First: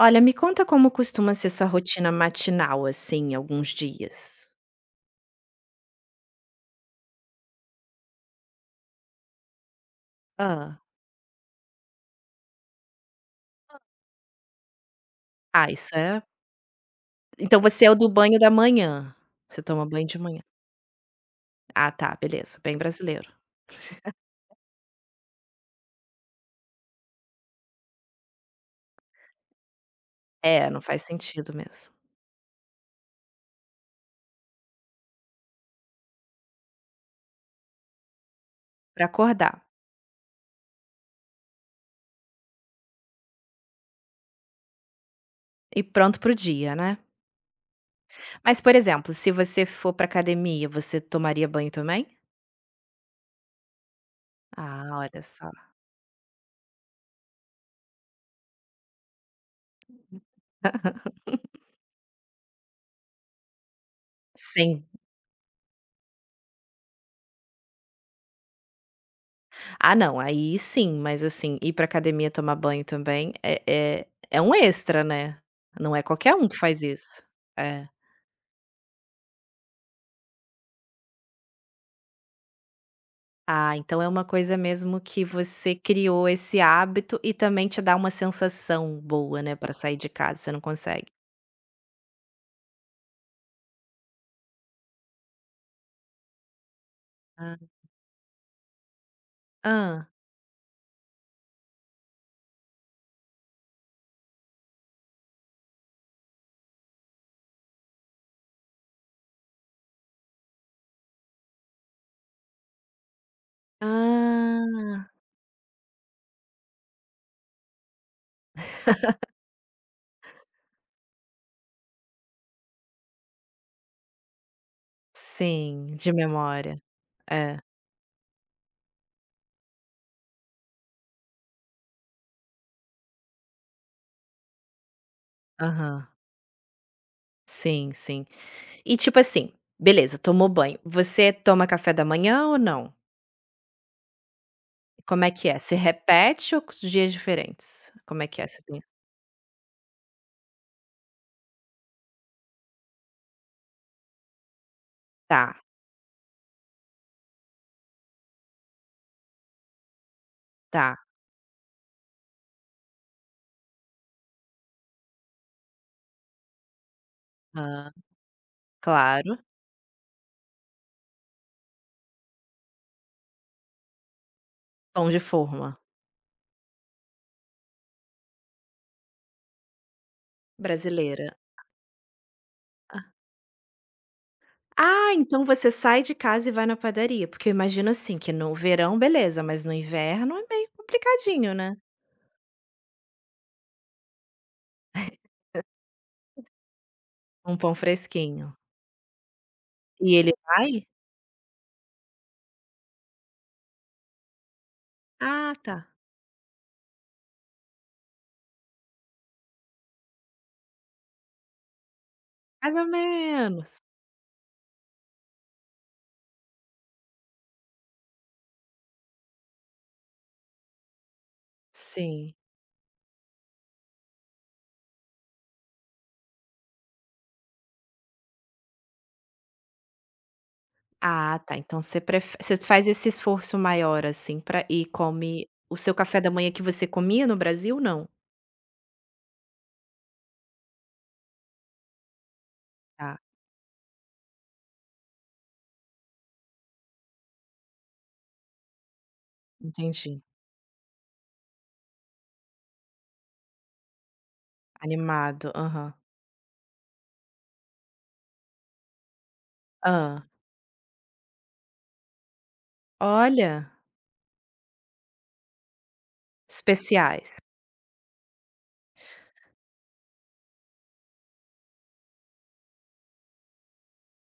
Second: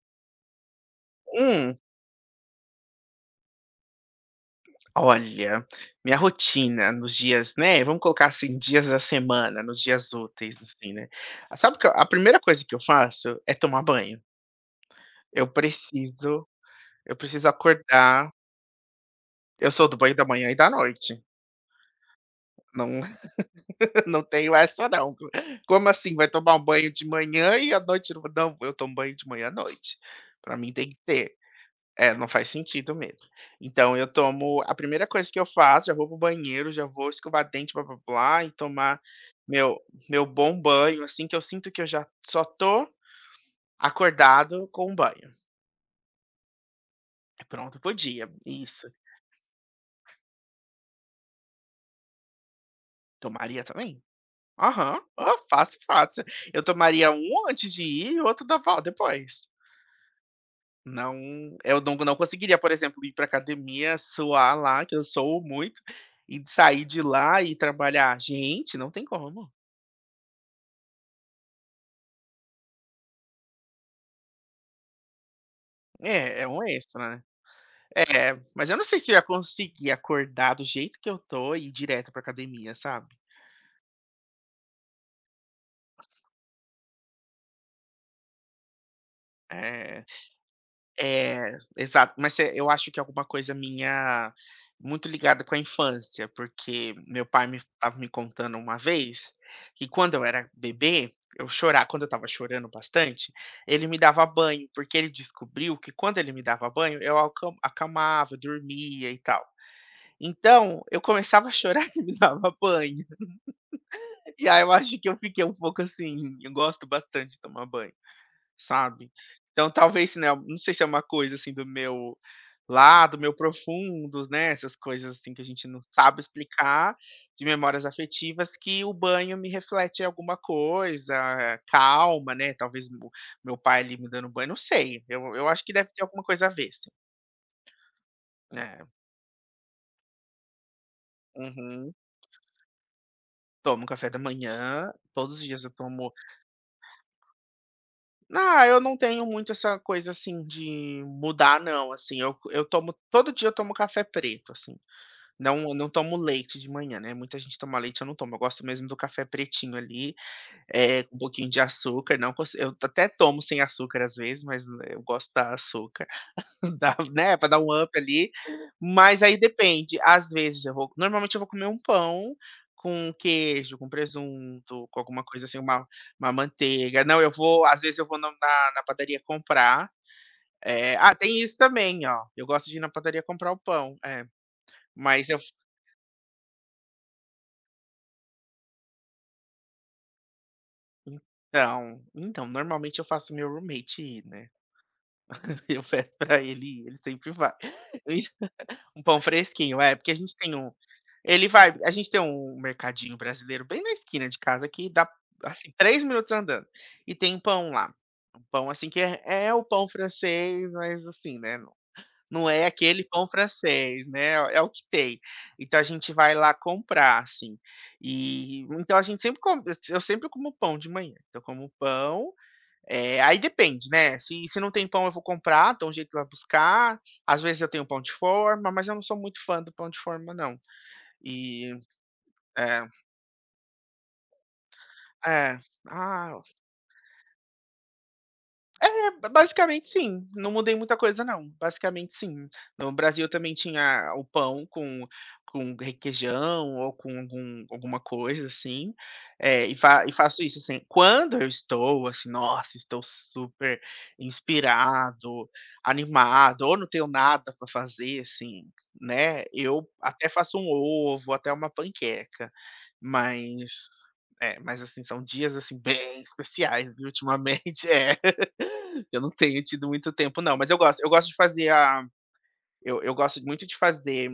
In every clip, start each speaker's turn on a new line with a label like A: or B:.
A: Olha, me conta como costuma ser sua
B: Hum,
A: rotina matinal, assim, alguns dias.
B: Olha, minha rotina nos dias, né, vamos colocar assim, dias da semana, nos dias úteis,
A: Ah.
B: assim, né. Sabe que a primeira coisa que eu faço é tomar banho. Eu
A: Ah, isso é
B: preciso eu preciso
A: então você é o do
B: acordar.
A: banho da manhã? Você
B: Eu sou
A: toma
B: do
A: banho
B: banho
A: de
B: da
A: manhã?
B: manhã e da noite.
A: Ah, tá, beleza, bem
B: Não,
A: brasileiro.
B: não tenho essa não. Como assim, vai tomar um banho de manhã e à noite não? Não, eu tomo banho de manhã à noite. Pra
A: É,
B: mim
A: não
B: tem que
A: faz
B: ter.
A: sentido mesmo.
B: É, não faz sentido mesmo. Então eu tomo a primeira coisa que eu faço, já vou pro banheiro, já vou escovar dente, blá-blá-blá, e tomar
A: Pra acordar
B: meu meu bom banho, assim, que eu sinto que eu já só tô acordado com o banho.
A: e pronto para o dia, né.
B: É. Pronto para dia.
A: Mas, por
B: Isso.
A: exemplo, se você for pra academia, você tomaria banho também?
B: Tomaria também?
A: Ah,
B: Aham.
A: olha
B: Ó,
A: só.
B: fácil, fácil. Eu tomaria um antes de ir e outro da volta depois. Não, eu não conseguiria, por exemplo, ir pra academia, suar
A: Sim.
B: lá, que eu sou muito, e sair de lá e trabalhar. Gente, não tem como.
A: Ah, não, aí sim, mas, assim, ir pra academia tomar banho também é é um extra, né. Não é qualquer
B: É, é
A: um que
B: um
A: faz
B: extra, né.
A: isso. É.
B: É, mas eu não sei se eu ia conseguir acordar do jeito que eu tô e ir direto pra academia, sabe.
A: Ah, então é uma coisa mesmo que você criou esse hábito e também te dá uma sensação boa, né, pra sair
B: É,
A: de casa, você não consegue.
B: exato, mas se eu acho que é alguma coisa minha muito ligada com a infância, porque meu pai me
A: Ah.
B: estava me contando uma vez que
A: Hã.
B: quando eu era bebê, eu chorava, quando eu estava chorando bastante, ele me dava banho, porque ele descobriu que quando ele me dava banho, eu acamava, dormia e tal. Então, eu começava a chorar e me dava banho. E aí eu acho que
A: Ah,
B: eu fiquei um pouco assim, eu gosto bastante de tomar banho, sabe. Então talvez, né, não sei se é uma coisa assim do meu lado, meu profundo, né, essas coisas assim que a gente não
A: sim, de
B: sabe
A: memória.
B: explicar, de
A: É,
B: memórias afetivas, que o banho me reflete alguma coisa, calma, né, talvez o meu pai ali me dando banho, não sei, eu acho que deve ter
A: aham.
B: alguma coisa a ver sim.
A: Sim, sim.
B: É,
A: E tipo assim, beleza, tomou banho, você toma café
B: uhum.
A: da manhã ou não?
B: Tomo café da manhã,
A: Como é
B: todos os
A: que é?
B: dias eu
A: Você
B: tomo.
A: repete ou c dias diferentes? Como é que é? Você
B: Ah, eu
A: tem
B: não tenho muito essa coisa, assim, de mudar não, assim, eu tomo todo dia eu tomo café preto, assim,
A: tá,
B: não, eu não tomo leite de manhã, né, muita gente toma leite, eu não tomo, eu gosto mesmo do café pretinho ali,
A: tá.
B: é com um pouquinho de açúcar, não consi eu até tomo sem açúcar às vezes, mas eu gosto da açúcar. Dá, né, para dar um
A: Hã,
B: up ali, mas aí
A: claro.
B: depende, às vezes eu vou normalmente eu vou comer um pão com queijo, com presunto, com
A: Pão de
B: alguma coisa assim,
A: forma
B: uma manteiga. Não, eu vou às vezes eu vou na na padaria comprar,
A: brasileira.
B: tem isso também, ó, eu gosto de ir na padaria comprar o pão, é,
A: Ah,
B: mas eu
A: então você sai de casa e vai na padaria, porque eu imagino, assim, que no verão beleza, mas no inverno é meio complicadinho, né,
B: então, normalmente eu faço meu roommate ir, né, eu peço pra ele ir, ele sempre vai.
A: um pão fresquinho.
B: Um pão fresquinho, é, porque
A: E
B: a
A: ele
B: gente tem um,
A: vai?
B: ele vai, a gente tem um mercadinho brasileiro bem na esquina de casa que dá,
A: Ah
B: assim,
A: tá,
B: 3 minutos andando, e tem um pão lá. Um pão, assim, que é o pão francês, mas assim, né, não não é
A: mais ou
B: aquele pão
A: menos.
B: francês, né, é o que tem. Então a gente vai lá comprar, assim. E então a gente sempre come eu sempre como pão de manhã. Então eu como pão,
A: Sim.
B: é, aí depende, né? Se não tem pão, eu vou comprar, dou um jeito para buscar. Às vezes eu tenho pão de forma, mas eu não sou muito fã do pão de forma, não.
A: Ah tá,
B: E
A: então você prefe você
B: é,
A: faz esse esforço maior, assim, para e come
B: é,
A: o seu café da
B: ah,
A: manhã que você comia no Brasil, não?
B: é, basicamente sim, não mudei muita coisa não, basicamente sim. No
A: Tá,
B: Brasil também tinha o pão com requeijão ou com alguma coisa assim, e
A: entendi.
B: faço isso assim. Quando eu estou assim, nossa, estou super inspirado,
A: Animado, aham.
B: animado, ou não tenho nada para fazer assim, né, eu até
A: Hã.
B: faço um ovo, até uma panqueca,
A: Olha,
B: mas é, mas assim, são dias assim bem especiais, viu,
A: especiais.
B: ultimamente. É. Eu não tenho tido muito tempo, não, mas eu gosto. Eu gosto de fazer a. Eu gosto muito de fazer.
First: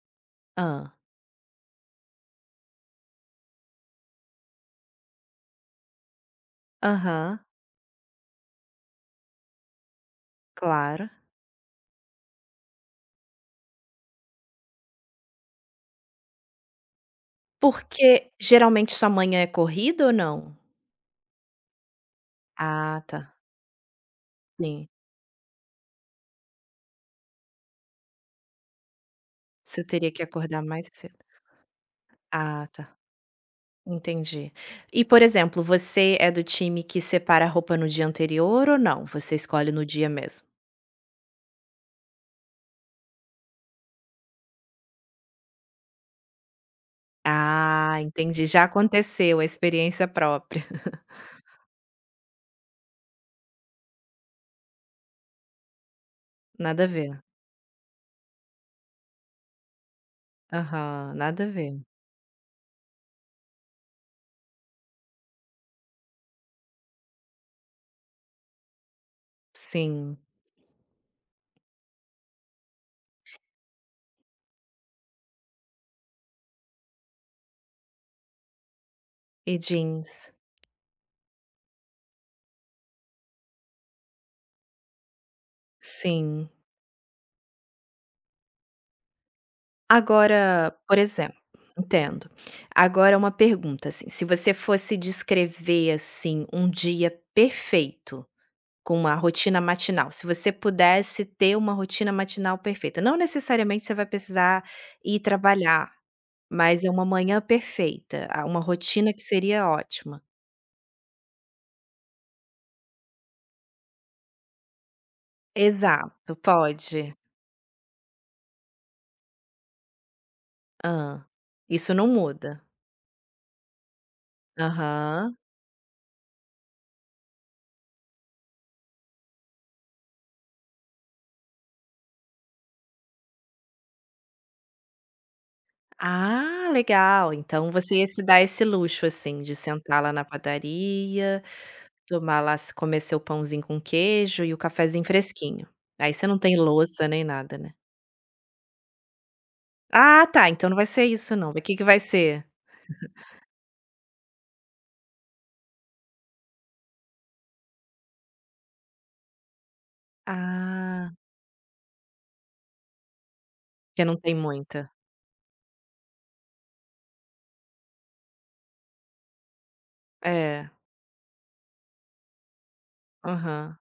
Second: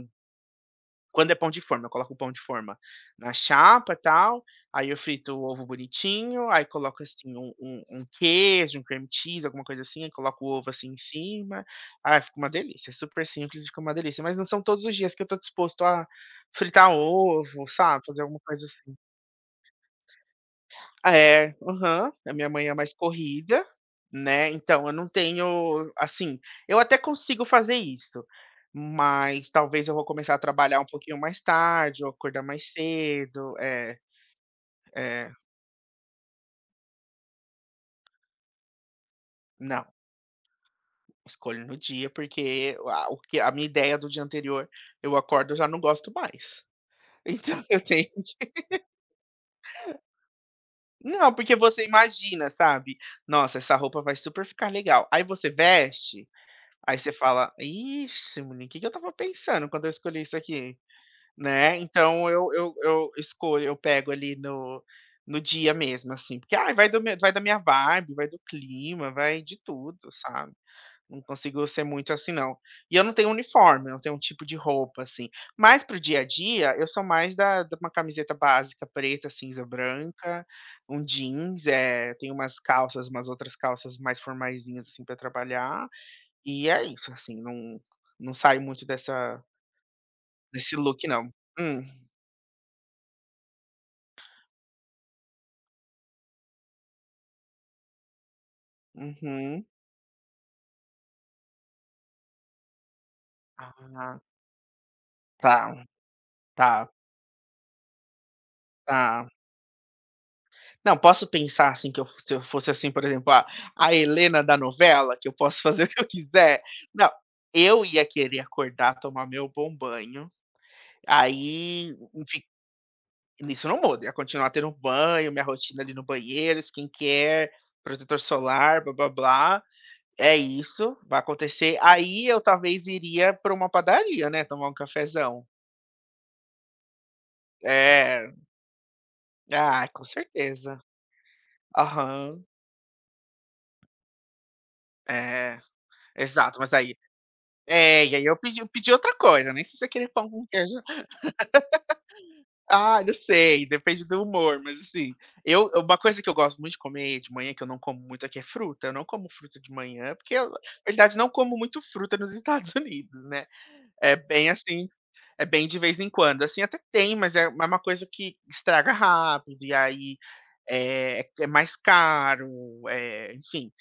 A: Ah.
B: Quando é pão de forma, eu coloco o pão de forma na chapa e tal. Aí eu frito o ovo bonitinho, aí coloco assim
A: Aham,
B: um queijo, um cream cheese, alguma coisa assim, aí coloco o ovo assim em
A: claro.
B: cima. Ah, fica uma delícia, é super simples, fica uma delícia. Mas não são todos os dias que eu tô disposto a fritar ovo, sabe? Fazer
A: Porque
B: alguma coisa
A: geralmente
B: assim.
A: sua manhã é corrida ou não?
B: Ah, é, aham. A minha mãe é mais
A: Ah tá,
B: corrida, né, então
A: sim.
B: eu não tenho assim, eu até consigo fazer isso, mas
A: Você
B: talvez eu vou
A: teria que
B: começar a
A: acordar
B: trabalhar um
A: mais
B: pouquinho
A: cedo.
B: mais tarde ou acordar
A: Ah
B: mais
A: tá,
B: cedo. É,
A: entendi. E por
B: é.
A: exemplo, você é do time que separa a roupa no dia anterior ou não? Você escolhe no
B: Não,
A: dia mesmo?
B: escolho no dia, porque a o que a minha ideia do dia anterior, eu acordo, eu já não gosto mais. Então eu
A: Ah,
B: tenho,
A: entendi, já aconteceu, a experiência própria.
B: não, porque você imagina, sabe, "Nossa, essa roupa vai super ficar legal", aí você veste,
A: Nada a
B: aí você
A: ver.
B: fala: "Ixi, menino, o que que eu tava pensando quando eu escolhi isso aqui?",
A: Aham, nada a ver.
B: né. Então eu escolho, eu pego ali no no dia mesmo, assim, porque, ai, vai do meu vai da minha vibe, vai do clima, vai de tudo,
A: Sim.
B: sabe. Não consigo ser muito assim não. E eu não tenho uniforme, eu não tenho um tipo de roupa, assim. Mas pro dia a dia, eu sou mais da de uma camiseta básica preta,
A: E
B: cinza,
A: jeans?
B: branca, um jeans, é, tenho umas calças, umas outras calças mais formaisinhas, assim, para trabalhar.
A: Sim.
B: E é isso, assim, não não saio muito dessa
A: Agora,
B: desse
A: por
B: look não.
A: exemplo,
B: Hum,
A: entendo. Agora uma pergunta, assim, se você fosse descrever, assim, um dia perfeito com uma rotina
B: uhum.
A: matinal, se você pudesse ter uma rotina matinal perfeita, não
B: Ah,
A: necessariamente você vai precisar ir
B: tá,
A: trabalhar, mas
B: tá,
A: é uma manhã perfeita, ah, uma rotina que
B: tá.
A: seria ótima.
B: Não, posso pensar, assim, que eu, se eu fosse, assim, por exemplo, a Helena da novela, que eu posso fazer o que eu
A: Exato,
B: quiser. Não,
A: pode.
B: eu ia querer acordar, tomar meu bom banho,
A: Hã. Isso
B: aí,
A: não
B: enfim,
A: muda.
B: isso não muda, ia continuar tendo banho,
A: Aham.
B: minha rotina ali no banheiro, skincare, protetor solar, blá-blá-blá. É isso, vai acontecer. Aí eu talvez iria para uma padaria, né, tomar um cafezão.
A: Ah, legal. Então você se
B: É.
A: dá esse luxo, assim, de
B: Ah,
A: sentar
B: com
A: lá na
B: certeza.
A: padaria, tomar
B: Aham.
A: lá s comer seu pãozinho com queijo e o cafezinho
B: É,
A: fresquinho. Aí você não tem
B: exato, mas aí
A: louça nem nada, né.
B: é, e aí eu pedi outra coisa, nem sei se é aquele
A: Ah,
B: pão com
A: tá, então
B: queijo,
A: não vai ser isso não. O que que vai ser?
B: ah, não sei, depende do humor, mas assim, eu uma coisa que eu gosto muito de comer de manhã, que eu não como muito aqui, é fruta. Eu não como fruta de manhã, porque eu, na
A: Ah,
B: verdade, não como muito fruta nos Estados Unidos, né.
A: que
B: É
A: não tem
B: bem assim,
A: muita.
B: é bem de vez em quando, assim, até tem, mas é uma coisa que estraga rápido, e aí,
A: É,
B: é mais caro, enfim.
A: aham.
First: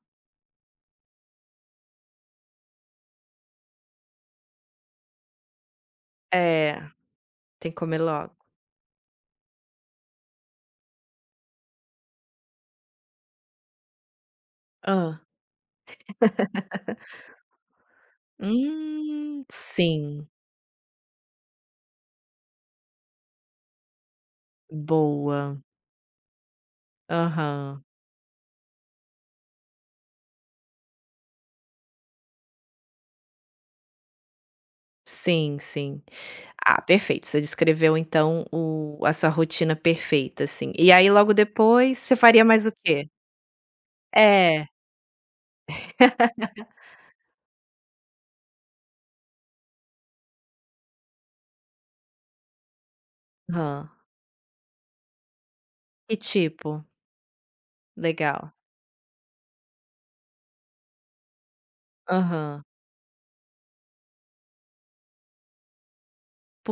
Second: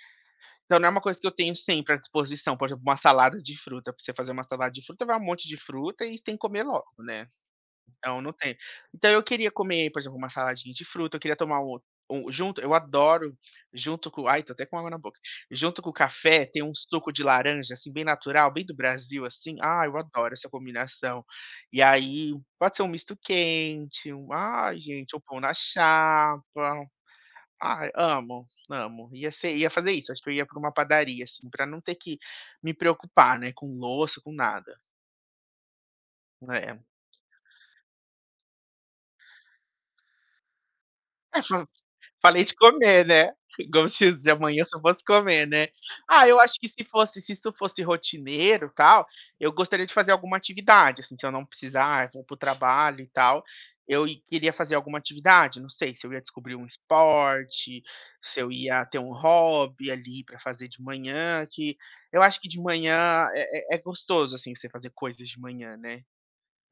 B: Então não é uma coisa que eu tenho sempre à disposição, por exemplo, uma salada de fruta, para você fazer uma salada de fruta, vai um monte de fruta e tem que comer
A: É,
B: logo, né.
A: tem que comer
B: Não, não
A: logo.
B: tem. Então eu queria comer, por exemplo, uma saladinha de fruta, eu queria tomar um um junto eu adoro, junto com ai, tô até com água na boca.
A: Ah.
B: Junto com o café, tem um suco de laranja, assim, bem natural, bem do Brasil, assim. Ah, eu
A: Sim.
B: adoro essa combinação. E aí, pode ser um misto quente, um, ai, gente, um pão na
A: Boa.
B: chapa.
A: Aham.
B: Ai, amo, amo. Ia fazer isso, acho que eu ia pra uma padaria, assim, pra não ter que me preocupar, né, com louça, com nada,
A: Sim, sim.
B: né.
A: Ah, perfeito. Você descreveu então o a sua rotina perfeita, assim. E aí logo
B: É,
A: depois você faria
B: falei de
A: mais o
B: comer,
A: quê?
B: né. Gostinhos de amanhã,
A: É.
B: se eu fosse comer, né. Ah, eu acho que se isso fosse rotineiro, tal, eu gostaria de fazer alguma atividade, assim, se eu não precisar, eu vou para o trabalho e tal,
A: Aham.
B: eu i queria fazer alguma atividade, não sei, se eu
A: Que
B: ia descobrir um
A: tipo?
B: esporte, se eu
A: Legal.
B: ia ter um hobby ali para fazer de manhã, que eu acho que de
A: Aham.
B: manhã é é gostoso, assim, você fazer coisas de manhã, né.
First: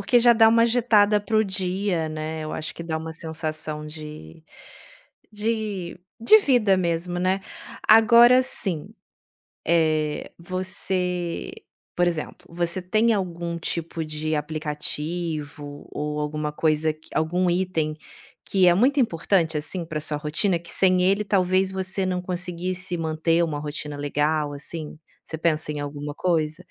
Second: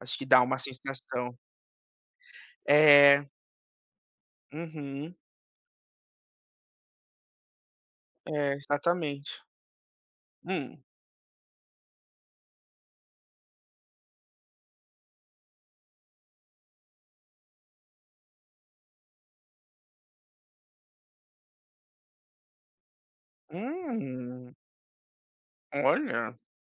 B: Acho que
A: já
B: dá
A: dá
B: uma
A: uma agitada
B: sensação.
A: para o dia, né, eu acho que dá uma
B: É.
A: sensação de
B: Uhum.
A: de vida mesmo, né. Agora
B: É,
A: sim.
B: exatamente. Hum.
A: Você, por exemplo, você tem algum tipo de aplicativo ou alguma coisa que algum item que é muito importante, assim, para sua rotina, que sem ele talvez você não conseguisse manter uma rotina legal,
B: Hum,
A: assim? Você pensa em alguma
B: olha,
A: coisa?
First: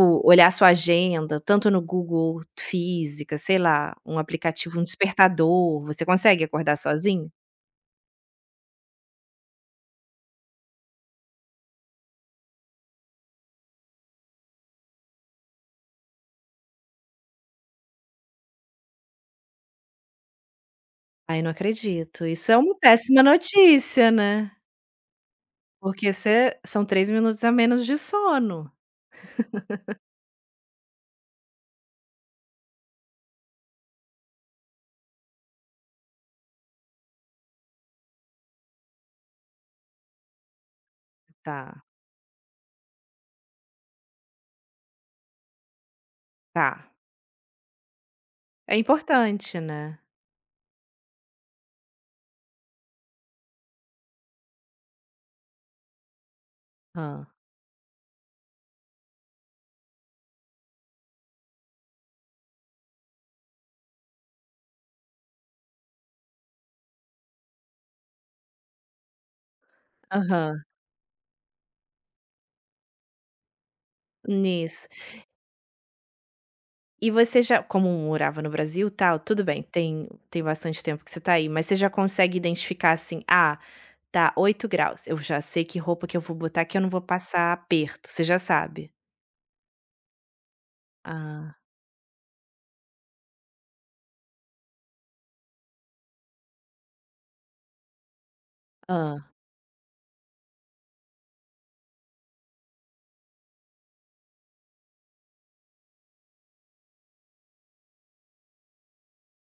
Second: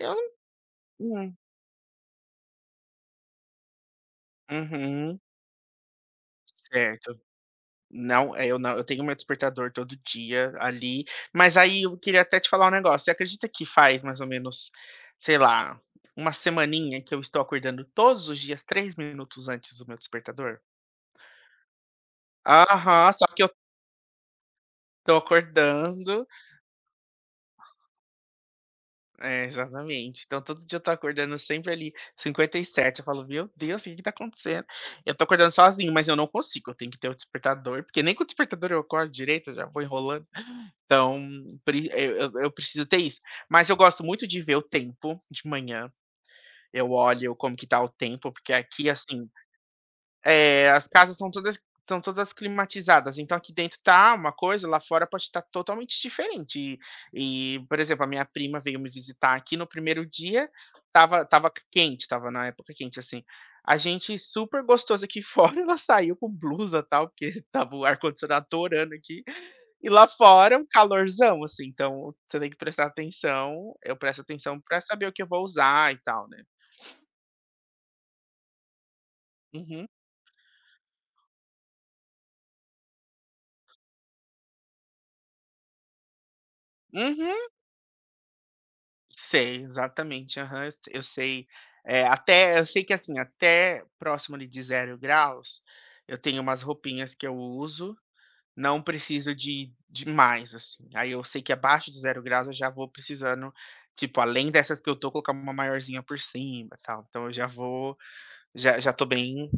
B: eu não.
A: olhar sua
B: Hum,
A: agenda, tanto no Google Física, sei lá, um aplicativo, um
B: uhum,
A: despertador, você consegue acordar
B: certo.
A: sozinho?
B: Não, é, eu não eu tenho meu despertador todo dia ali, mas aí eu queria até te falar um negócio, você acredita que faz mais ou menos, sei lá, uma semaninha que eu estou acordando todos os dias 3 minutos antes do meu despertador?
A: Ai, não acredito, isso é uma
B: Aham,
A: péssima
B: só que eu
A: notícia, né?
B: tô
A: Porque
B: acordando.
A: você são 3 minutos a menos de sono.
B: É, exatamente. Então todo dia eu tô acordando sempre ali 57, eu falo: "Meu Deus, o que que tá acontecendo?". Eu tô acordando sozinho, mas eu não consigo, eu tenho que ter o despertador, porque nem com o despertador eu acordo direito, eu já vou enrolando. Então,
A: Tá,
B: pre eu preciso ter isso. Mas eu gosto muito de ver o tempo de manhã, eu
A: tá.
B: olho como que tá o tempo, porque
A: É
B: aqui, assim,
A: importante, né.
B: é, as casas são todas estão todas climatizadas, então aqui dentro tá uma coisa, lá fora pode estar totalmente diferente.
A: Hã.
B: E por exemplo, a minha prima veio me visitar aqui no primeiro dia, tava quente, tava na época quente, assim. A gente super gostoso aqui fora, ela saiu com blusa tal, porque tava o ar-condicionado torando aqui. E lá fora, é um
A: Aham,
B: calorzão, assim, então você tem que prestar atenção, eu presto atenção para
A: nisso.
B: saber o que eu vou usar e tal, né.
A: E você já como morava no Brasil, tal, tudo bem,
B: Uhum.
A: tem bastante tempo que você tá aí, mas você já consegue identificar, assim: "Ah, tá oito graus, eu já sei que roupa que eu vou botar que eu não vou
B: Uhum.
A: passar aperto", você já sabe?
B: Sei, exatamente. Aham, eu se eu sei.
A: Ah,
B: Até eu sei que, assim, até próximo ali de zero graus, eu tenho umas roupinhas que eu uso, não
A: ah.
B: preciso de mais, assim. Aí eu sei que abaixo de zero graus eu já vou precisando, tipo, além dessas que eu tô, colocar uma maiorzinha por cima, tal. Então eu já vou já tô bem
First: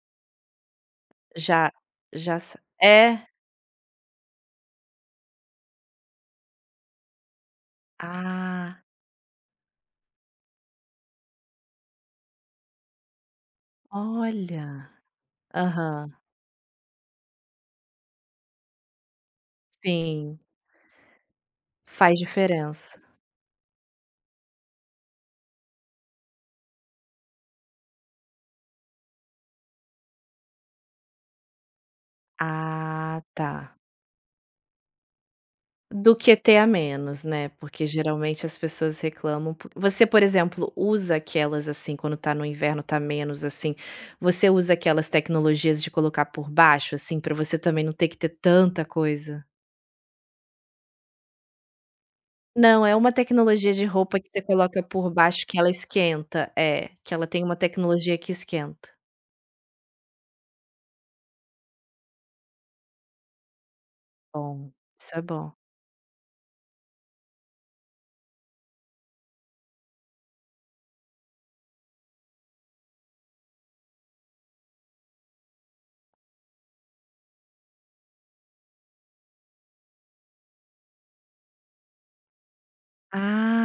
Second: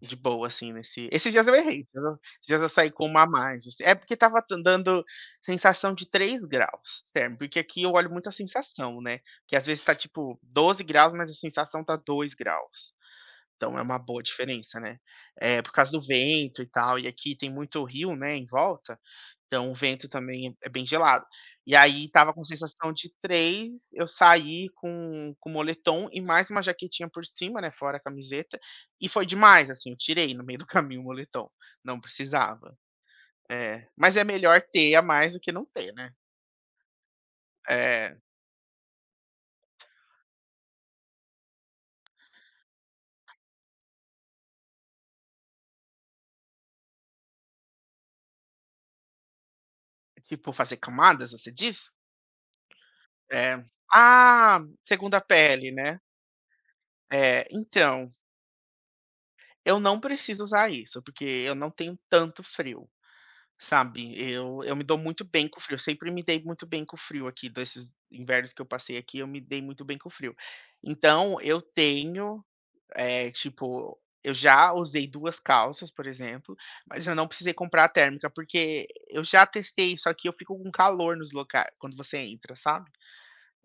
B: de boa, assim, nesse esses dias eu
A: Já
B: errei, entendeu.
A: já
B: Esses
A: sa
B: dias eu saí
A: é?
B: com uma a mais, assim. É porque tava tan dando sensação de 3 graus térmico, porque aqui eu olho muito a
A: Ah,
B: sensação, né, que às vezes tá, tipo, 12 graus, mas a sensação tá 2 graus. Então é uma boa diferença,
A: olha.
B: né. É por causa do
A: Aham,
B: vento e tal, e aqui tem muito rio, né, em volta, então o vento
A: sim,
B: também é bem gelado. E aí
A: faz
B: estava com sensação
A: diferença.
B: de 3. Eu saí com moletom e mais uma jaquetinha por cima, né, fora a camiseta, e foi demais, assim, eu tirei no meio do caminho o moletom, não precisava.
A: Ah, tá.
B: É, mas é melhor ter a mais do que não ter, né.
A: Do que ter a menos, né, porque
B: É,
A: geralmente as pessoas reclamam po você, por exemplo, usa aquelas, assim, quando tá no inverno, tá menos, assim, você usa aquelas tecnologias de colocar por baixo, assim, pra você também não ter que ter tanta coisa?
B: tipo fazer camadas, você diz?
A: Não, é uma
B: É.
A: tecnologia de roupa que você
B: Ah,
A: coloca por
B: segunda
A: baixo que ela
B: pele, né.
A: esquenta. É, que ela tem
B: É,
A: uma
B: então,
A: tecnologia que esquenta.
B: eu não preciso usar isso, porque eu não tenho tanto frio. Sabe, eu
A: Bom,
B: eu me dou
A: isso é
B: muito bem
A: bom.
B: com o frio, eu sempre me dei muito bem com o frio aqui, desses invernos que eu passei aqui, eu me dei muito bem com o frio. Então eu tenho, tipo, eu já usei 2 calças, por exemplo, mas eu não precisei comprar a térmica, porque eu já testei isso aqui, eu fico com calor nos locais quando você entra, sabe.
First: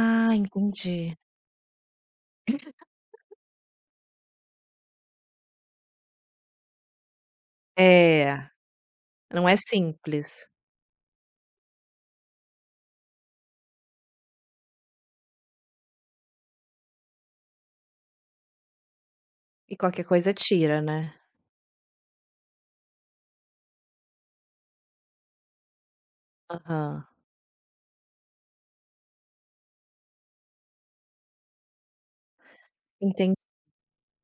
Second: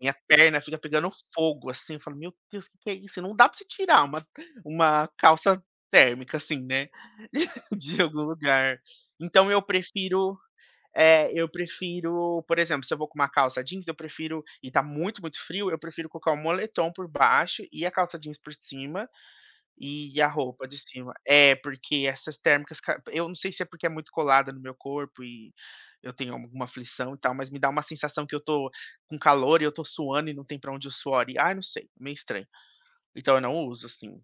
B: Minha perna fica pegando
A: entendi.
B: fogo, assim, eu falo: "Meu Deus, o que que é isso?". Não dá pra se tirar uma calça térmica, assim, né, de algum
A: É,
B: lugar.
A: não
B: Então
A: é
B: eu prefiro,
A: simples.
B: é, eu prefiro, por exemplo, se eu vou com uma calça jeans, eu prefiro e tá muito, muito frio, eu prefiro colocar o moletom por baixo e a calça jeans por cima
A: E qualquer
B: e a
A: coisa
B: roupa de
A: tira,
B: cima.
A: né?
B: É, porque essas térmicas, eu não sei se é porque é muito colada no meu corpo e eu tenho alguma
A: Aham.
B: aflição e tal, mas me dá uma sensação que eu tô com calor e eu tô suando e não tem pra onde eu suor ir. Ai, não sei, meio estranho.
A: Enten
B: Então eu não uso assim.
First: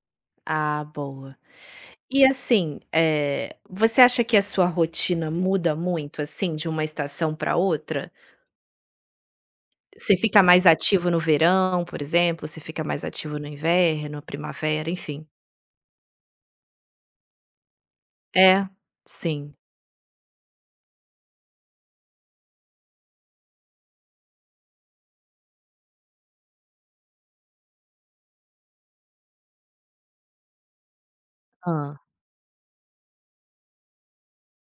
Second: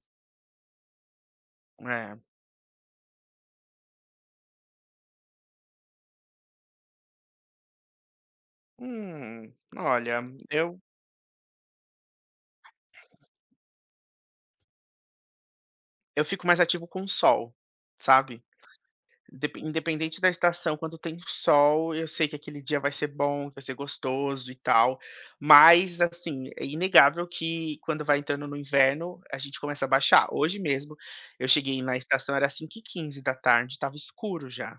A: ah, boa.
B: É.
A: E assim, você acha que a sua rotina muda muito, assim, de uma estação para outra? Você
B: Olha,
A: fica mais
B: eu
A: ativo no verão, por exemplo? Você fica mais ativo no inverno, primavera, enfim.
B: eu fico mais ativo com o sol, sabe?
A: É, sim.
B: Dep Independente da estação, quando tem sol, eu sei que aquele dia vai ser bom, que vai ser gostoso e tal, mas, assim, é inegável que quando vai entrando no inverno, a gente começa a baixar. Hoje mesmo, eu cheguei na
A: Hã.
B: estação, era 17h15 da tarde, estava escuro já.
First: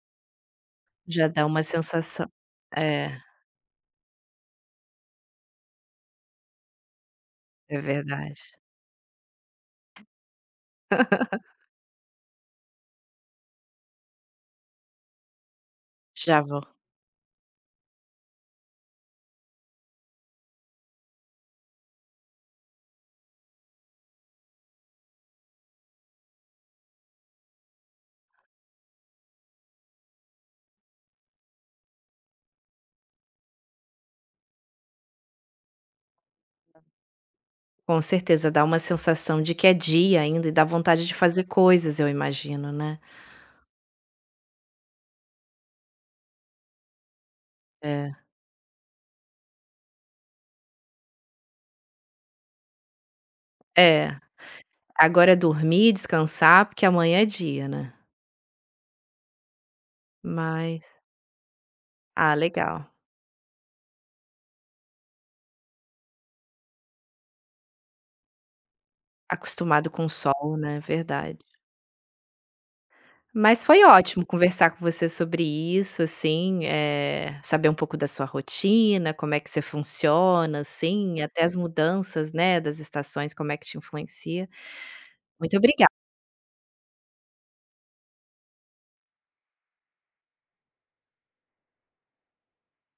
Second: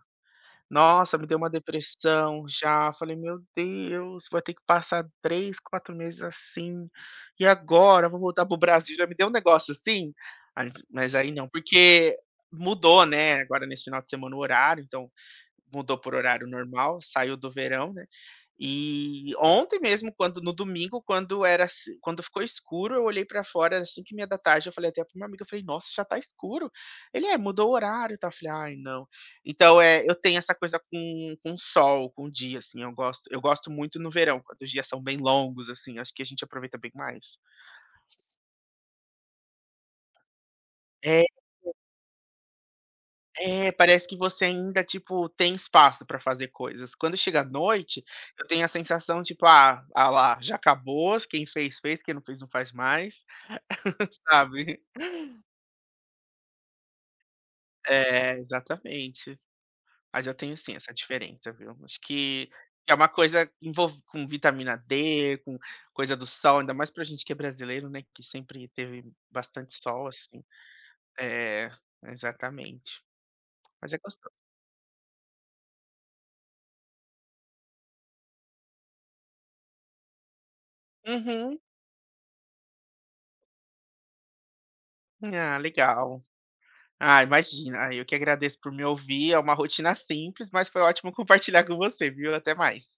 B: Nossa, me
A: Já
B: deu
A: dá
B: uma
A: uma sensação
B: depressão já, falei:
A: é,
B: "Meu Deus, vai ter que passar 3, 4 meses assim, e
A: é
B: agora? Vou
A: verdade.
B: voltar pro Brasil", já me deu um negócio assim, aí não, porque mudou, né, agora nesse final de semana o horário, então mudou por
A: Já
B: horário
A: vou
B: normal, saiu do verão, né. E ontem mesmo, quando no domingo, quando era assi quando ficou escuro, eu olhei pra fora, era cinco e meia da tarde, eu falei até para o meu amigo, eu falei: "Nossa, já tá escuro". Ele: "É, mudou o horário tá tal". Eu falei: "Ai, não". Então, é, eu tenho essa coisa com o sol, com o dia, assim, eu gosto muito no verão, quando os dias são bem longos, assim, acho que a gente aproveita bem mais.
A: com certeza, dá uma sensação de que é dia ainda e dá vontade de
B: É.
A: fazer coisas, eu imagino, né.
B: É, parece que você ainda, tipo, tem espaço pra fazer coisas. Quando chega à noite,
A: É.
B: eu tenho a sensação, tipo: "Ah, ah lá, já acabou, quem fez, fez, quem não fez, não faz mais",
A: É,
B: sabe.
A: agora é dormir, descansar, porque amanhã é dia, né.
B: É, exatamente. Mas eu tenho sim
A: Mas
B: essa diferença, viu. Acho
A: ah,
B: que
A: legal.
B: é uma coisa envolv com vitamina D, com coisa do sol, ainda mais pra gente que é brasileiro, né, que sempre teve bastante
A: Acostumado com
B: sol,
A: o
B: assim.
A: sol, né, verdade.
B: É, exatamente.
A: Mas foi
B: Mas é
A: ótimo
B: gostoso.
A: conversar com você sobre isso, assim, saber um pouco da sua rotina, como é que você funciona, assim, até as
B: Uhum.
A: mudanças, né, das estações, como é que te influencia. Muito
B: Ah,
A: obrigada.
B: legal. Ah, imagina. Ah, eu que agradeço por me ouvir. É uma rotina simples, mas foi ótimo compartilhar com você, viu? Até mais.